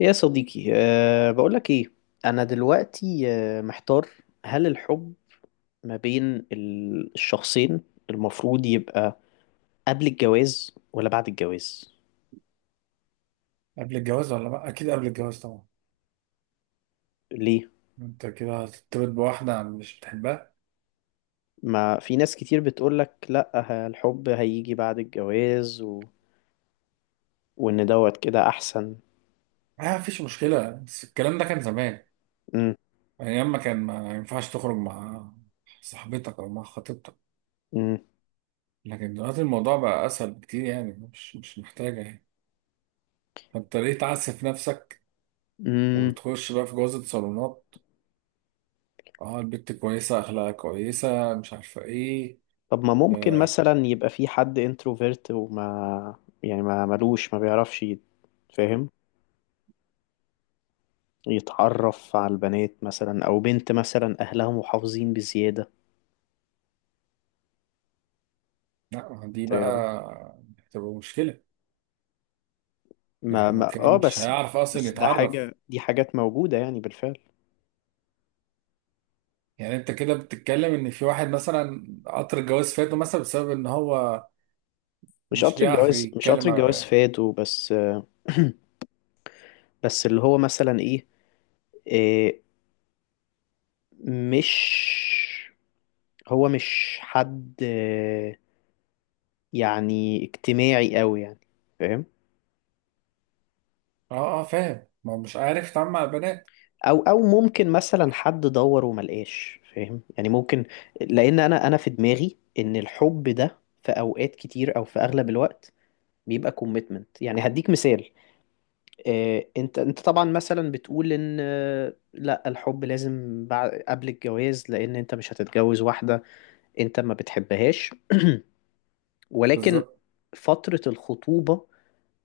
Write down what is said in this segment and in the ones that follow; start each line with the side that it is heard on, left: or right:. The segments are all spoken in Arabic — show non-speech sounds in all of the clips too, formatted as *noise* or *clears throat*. left: يا صديقي، بقولك ايه؟ انا دلوقتي محتار. هل الحب ما بين الشخصين المفروض يبقى قبل الجواز ولا بعد الجواز؟
right: قبل الجواز، ولا لا، اكيد قبل الجواز طبعا.
left: ليه؟
right: انت كده هترتبط بواحده مش بتحبها.
left: ما في ناس كتير بتقولك لا، الحب هيجي بعد الجواز، و... وان دوت كده احسن.
right: ما فيش مشكله، بس الكلام ده كان زمان.
left: مم.
right: ايام ما كان ما ينفعش تخرج مع صاحبتك او مع خطيبتك.
left: مم.
right: لكن دلوقتي الموضوع بقى اسهل بكتير، يعني مش محتاجه يعني. فانت ليه تعسف نفسك
left: مم.
right: وتخش بقى في جوازة صالونات؟ اه، البت كويسة، اخلاقها كويسة، مش عارفة ايه.
left: طب ما ممكن
right: آه،
left: مثلا يبقى في حد انتروفيرت، وما يعني ما ملوش، ما بيعرفش فاهم؟ يتعرف على البنات مثلا، او بنت مثلا اهلها محافظين بزيادة.
right: لا، دي
left: انت ايه
right: بقى
left: رأيك؟
right: هتبقى مشكلة.
left: ما
right: يعني هو
left: ما
right: كده
left: اه
right: مش
left: بس.
right: هيعرف اصلا
left: بس ده
right: يتعرف.
left: حاجة، دي حاجات موجودة يعني بالفعل.
right: يعني انت كده بتتكلم ان في واحد مثلا قطر الجواز فاته مثلا بسبب ان هو
left: مش
right: مش
left: قطر
right: بيعرف
left: الجواز مش
right: يتكلم
left: قطر
right: مع
left: الجواز
right: بنات.
left: فات وبس. *clears throat* بس اللي هو مثلا ايه، إيه، مش، هو مش حد، يعني اجتماعي قوي يعني. فاهم؟
right: اه، اه، فاهم، ما هو مش عارف يتعامل مع البنات.
left: او ممكن مثلا حد دور وما لقاش، فاهم؟ يعني ممكن، لان انا في دماغي ان الحب ده في اوقات كتير او في اغلب الوقت بيبقى كوميتمنت. يعني هديك مثال. انت طبعا مثلا بتقول ان لا، الحب لازم بعد قبل الجواز، لان انت مش هتتجوز واحدة انت ما بتحبهاش. ولكن
right: بالظبط.
left: فترة الخطوبة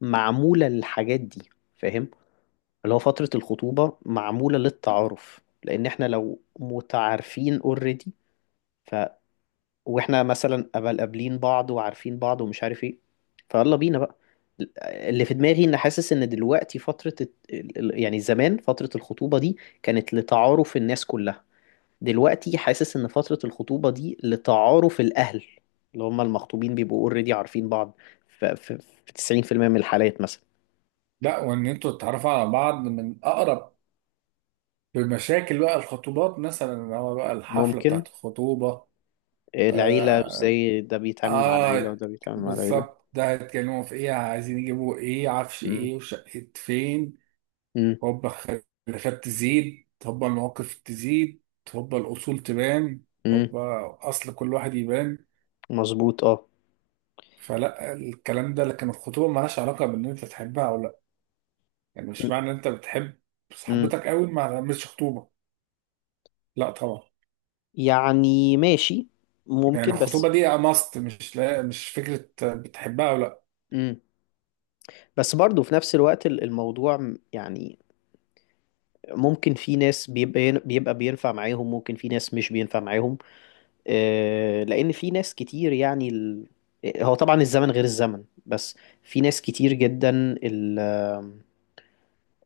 left: معمولة للحاجات دي، فاهم؟ اللي هو فترة الخطوبة معمولة للتعارف، لأن احنا لو متعارفين اوريدي، ف واحنا مثلا قبل قابلين بعض وعارفين بعض ومش عارف ايه، فيلا بينا بقى. اللي في دماغي، ان حاسس ان دلوقتي فترة يعني زمان فترة الخطوبة دي كانت لتعارف الناس كلها. دلوقتي حاسس ان فترة الخطوبة دي لتعارف الأهل، اللي هم المخطوبين بيبقوا اوريدي عارفين بعض. ف- ف- في 90% من الحالات مثلا.
right: لا، وان انتوا تتعرفوا على بعض من اقرب بمشاكل بقى الخطوبات، مثلا اللي هو بقى الحفلة
left: ممكن.
right: بتاعت الخطوبة.
left: إيه العيلة؟
right: آه،
left: ازاي ده بيتعامل مع العيلة
right: آه،
left: وده بيتعامل مع العيلة.
right: بالظبط، ده هيتكلموا في إيه، عايزين يجيبوا إيه، عفش
left: مم.
right: إيه، وشقة فين.
left: مم.
right: هوبا الخلافات تزيد، هوبا المواقف تزيد، هوبا الأصول تبان،
left: مم.
right: هوبا أصل كل واحد يبان.
left: مظبوط، اه.
right: فلا الكلام ده، لكن الخطوبة مالهاش علاقة بإن أنت تحبها أو لأ. يعني
left: مم.
right: مش معنى إن أنت بتحب
left: مم.
right: صاحبتك قوي ما تعملش خطوبة. لأ طبعا.
left: يعني ماشي،
right: يعني
left: ممكن.
right: الخطوبة
left: بس.
right: دي ماست، مش، لا، مش فكرة بتحبها أو لأ.
left: مم. بس برضه في نفس الوقت الموضوع يعني ممكن في ناس بيبقى بينفع معاهم، ممكن في ناس مش بينفع معاهم. لأن في ناس كتير يعني هو طبعا الزمن غير الزمن، بس في ناس كتير جدا، ال...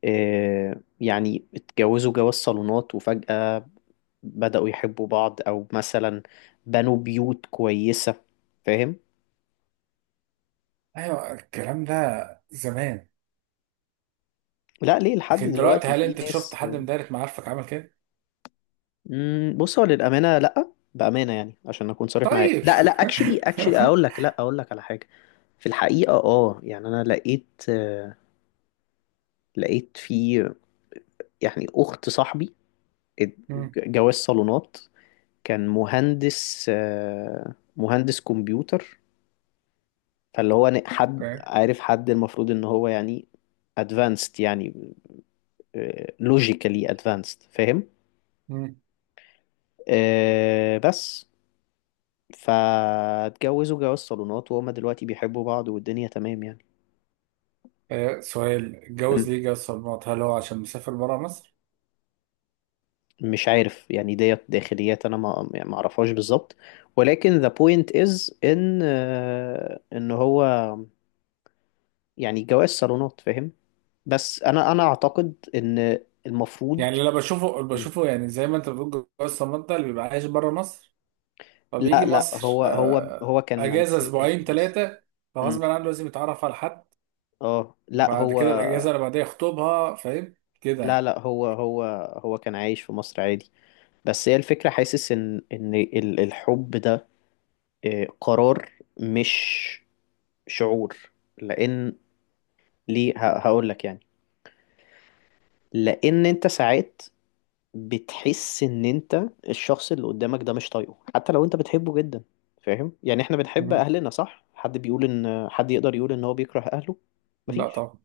left: يعني اتجوزوا جواز صالونات وفجأة بدأوا يحبوا بعض، أو مثلا بنوا بيوت كويسة. فاهم؟
right: أيوة، الكلام ده زمان.
left: لا، ليه؟ لحد
right: لكن دلوقتي
left: دلوقتي
right: هل
left: في
right: انت شفت
left: ناس.
right: حد من دايرة معارفك عمل كده؟
left: مم، بص، هو للأمانة لأ، بأمانة يعني عشان أكون صريح معاك،
right: طيب.
left: لا لا، اكشلي
right: *laughs*
left: أقول لك على حاجة. في الحقيقة يعني أنا لقيت، لقيت في يعني أخت صاحبي ات-
right: مم.
left: جواز صالونات. كان مهندس، مهندس كمبيوتر. فاللي هو حد
right: اوكي.
left: عارف حد، المفروض ان هو يعني ادفانسد يعني، لوجيكالي ادفانسد، فاهم؟
right: مم.
left: بس فاتجوزوا جواز صالونات، وهما دلوقتي بيحبوا بعض والدنيا تمام يعني.
right: آه، سؤال،
left: مم.
right: اتجوز ليه جواز صالونات؟ هل هو عشان مسافر بره مصر؟
left: مش عارف يعني، ديت داخليات انا، ما يعني، ما اعرفهاش بالظبط. ولكن the point is ان، هو يعني جواز صالونات، فاهم؟ بس انا اعتقد ان المفروض.
right: يعني اللي بشوفه
left: مم.
right: بشوفه، يعني زي ما انت بتقول جواز صالونات ده اللي بيبقى عايش بره مصر.
left: لا
right: فبيجي
left: لا،
right: مصر
left: هو هو هو كان
right: اجازة
left: ساكن
right: اسبوعين
left: في مصر.
right: ثلاثة. فغصب
left: مم.
right: عنه لازم يتعرف على حد.
left: اه، لا،
right: بعد
left: هو.
right: كده الاجازة اللي بعدها يخطبها، فاهم؟ كده
left: لا
right: يعني.
left: لا، هو كان عايش في مصر عادي. بس هي الفكرة، حاسس ان الحب ده قرار، مش شعور. لان ليه؟ هقول لك يعني. لان انت ساعات بتحس ان انت، الشخص اللي قدامك ده مش طايقه، حتى لو انت بتحبه جدا. فاهم؟ يعني احنا بنحب
right: مم.
left: اهلنا صح؟ حد بيقول ان حد يقدر يقول ان هو بيكره اهله؟
right: لا
left: مفيش.
right: طبعا.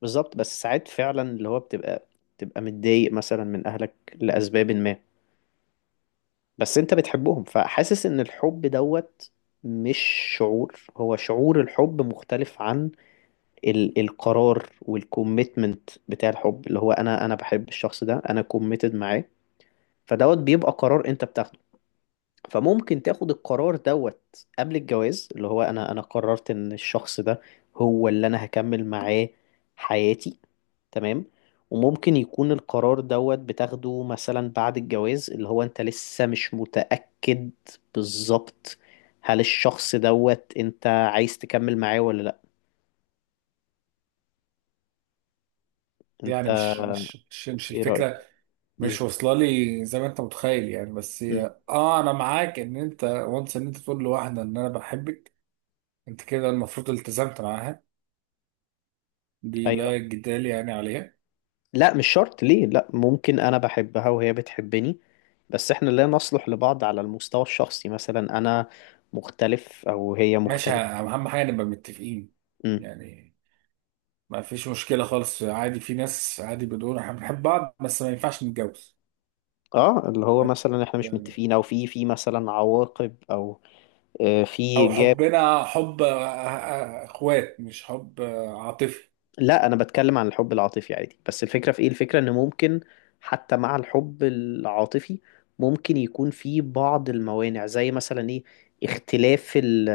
left: بالظبط. بس ساعات فعلا اللي هو بتبقى متضايق مثلا من اهلك لاسباب ما، بس انت بتحبهم، فحاسس ان الحب دوت مش شعور. هو شعور الحب مختلف عن القرار والكوميتمنت بتاع الحب، اللي هو انا بحب الشخص ده، انا كوميتد معاه. فدوت بيبقى قرار انت بتاخده. فممكن تاخد القرار دوت قبل الجواز، اللي هو انا قررت ان الشخص ده هو اللي انا هكمل معاه حياتي. تمام. وممكن يكون القرار دوت بتاخده مثلا بعد الجواز، اللي هو انت لسه مش متأكد. بالظبط. هل الشخص دوت انت عايز تكمل معاه ولا لا؟ انت
right: يعني مش
left: ايه رأيك؟
right: الفكرة،
left: امم
right: مش واصله لي زي ما انت متخيل يعني. بس
left: امم
right: هي انا معاك ان انت وانس ان انت تقول لواحده ان انا بحبك. انت كده المفروض التزمت معاها، دي
left: ايوه.
right: لا جدال يعني عليها.
left: لا، مش شرط. ليه؟ لا، ممكن انا بحبها وهي بتحبني، بس احنا لا نصلح لبعض على المستوى الشخصي. مثلا انا مختلف، او هي
right: ماشي،
left: مختلفة.
right: اهم حاجه نبقى متفقين
left: امم
right: يعني. ما فيش مشكله خالص، عادي في ناس عادي بتقول احنا بنحب بعض بس ما ينفعش نتجوز،
left: اه، اللي هو
right: فاهم؟
left: مثلا احنا مش
right: يعني،
left: متفقين، او في مثلا عواقب، او في
right: او
left: جاب.
right: حبنا حب اخوات، مش حب عاطفي.
left: لا، انا بتكلم عن الحب العاطفي عادي، بس الفكرة في ايه؟ الفكرة ان ممكن حتى مع الحب العاطفي، ممكن يكون في بعض الموانع زي مثلا ايه؟ اختلاف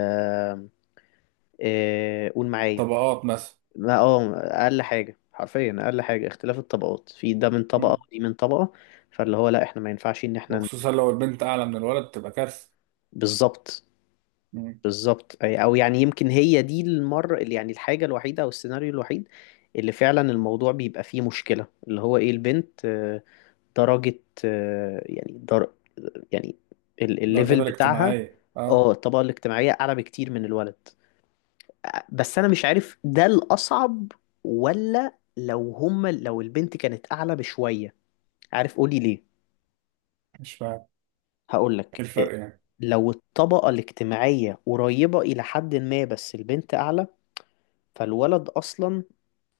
left: قول معايا.
right: طبقات مثلا.
left: اقل حاجة حرفيا، اقل حاجة اختلاف الطبقات، في ده من طبقة
right: مم.
left: ودي من طبقة، فاللي هو لا، احنا ما ينفعش ان
right: وخصوصا لو البنت اعلى من الولد تبقى كارثه.
left: بالظبط. بالظبط او يعني، يمكن هي دي المرة يعني الحاجة الوحيدة او السيناريو الوحيد اللي فعلا الموضوع بيبقى فيه مشكلة، اللي هو ايه؟ البنت درجة، يعني يعني
right: الدرجات
left: الليفل بتاعها،
right: الاجتماعية،
left: اه
right: اه.
left: الطبقة الاجتماعية أعلى بكتير من الولد. بس أنا مش عارف ده الأصعب ولا لو هما لو البنت كانت أعلى بشوية. عارف؟ قولي ليه.
right: مش فاهم،
left: هقولك
right: ايه
left: إيه،
right: الفرق يعني؟
left: لو الطبقة الاجتماعية قريبة إلى حد ما، بس البنت أعلى، فالولد أصلا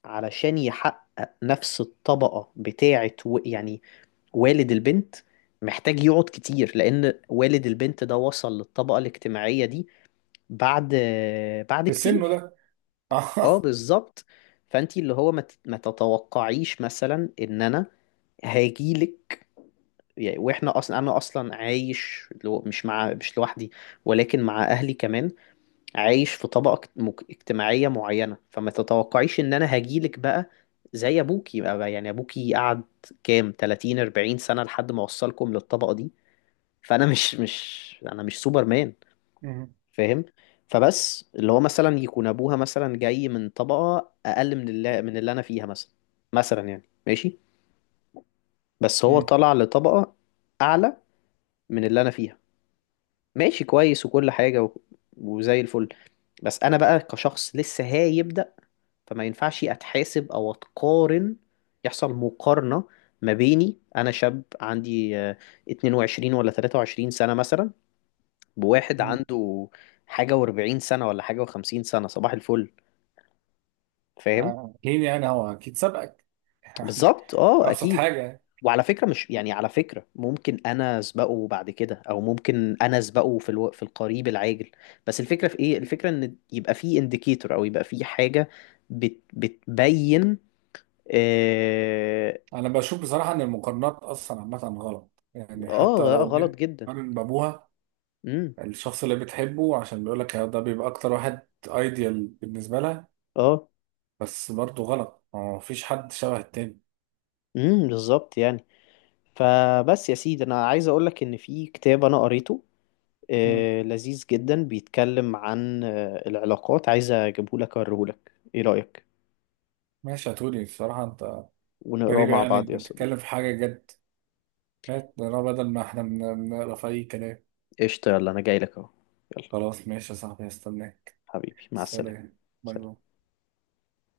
left: علشان يحقق نفس الطبقة بتاعة يعني والد البنت، محتاج يقعد كتير، لأن والد البنت ده وصل للطبقة الاجتماعية دي بعد بعد
right: في سنه
left: كتير.
right: ده. *laughs*
left: اه
right: اه.
left: بالظبط. فأنتي اللي هو ما تتوقعيش مثلا إن أنا هاجيلك، يعني واحنا اصلا، انا اصلا عايش لو مش مع مش لوحدي، ولكن مع اهلي كمان. عايش في طبقه اجتماعيه معينه، فما تتوقعيش ان انا هاجيلك بقى زي ابوكي بقى، يعني ابوكي قعد كام 30، 40 سنه لحد ما وصلكم للطبقه دي. فانا مش مش انا مش سوبر مان.
right: مم.
left: فاهم؟ فبس اللي هو مثلا يكون ابوها مثلا جاي من طبقه اقل من اللي انا فيها، مثلا مثلا يعني ماشي، بس هو
right: مم.
left: طلع لطبقه اعلى من اللي انا فيها، ماشي كويس وكل حاجه، وزي الفل. بس انا بقى كشخص لسه هيبدأ، فما ينفعش اتحاسب او اتقارن، يحصل مقارنه ما بيني انا شاب عندي 22 ولا 23 سنه مثلا، بواحد
right: مم.
left: عنده حاجة واربعين سنة ولا حاجة وخمسين سنة. صباح الفل. فاهم؟
right: اكيد، يعني هو اكيد سبقك، يعني
left: بالظبط، اه
right: ابسط
left: اكيد.
right: حاجة يعني.
left: وعلى فكرة، مش يعني على فكرة ممكن انا اسبقه بعد كده، او ممكن انا اسبقه في في القريب العاجل. بس الفكرة في ايه؟ الفكرة ان يبقى في انديكيتور، او يبقى في حاجة بتبين. اه.
right: انا بشوف بصراحة ان المقارنات اصلا عامة غلط، يعني حتى لو
left: غلط
right: البنت
left: جدا.
right: قارن بابوها
left: امم
right: الشخص اللي بتحبه عشان بيقول لك ده بيبقى اكتر واحد ايديال بالنسبة لها،
left: اه.
right: بس برضه غلط، ما فيش حد شبه التاني.
left: بالظبط يعني. فبس يا سيدي، انا عايز اقول لك ان في كتاب انا قريته،
right: مم.
left: لذيذ جدا، بيتكلم عن العلاقات. عايز اجيبهولك اوريهولك، ايه رأيك؟
right: ماشي يا توني، بصراحة انت
left: ونقراه
right: غريب،
left: مع
right: يعني
left: بعض يا
right: بتتكلم
left: صديقي.
right: في حاجة جد مات انا بدل ما احنا بنقرا في اي كلام.
left: قشطة، يلا انا جاي لك اهو. يلا.
right: خلاص ماشي يا صاحبي، هستناك.
left: حبيبي، مع السلامة.
right: سلام. باي
left: سلام.
right: باي.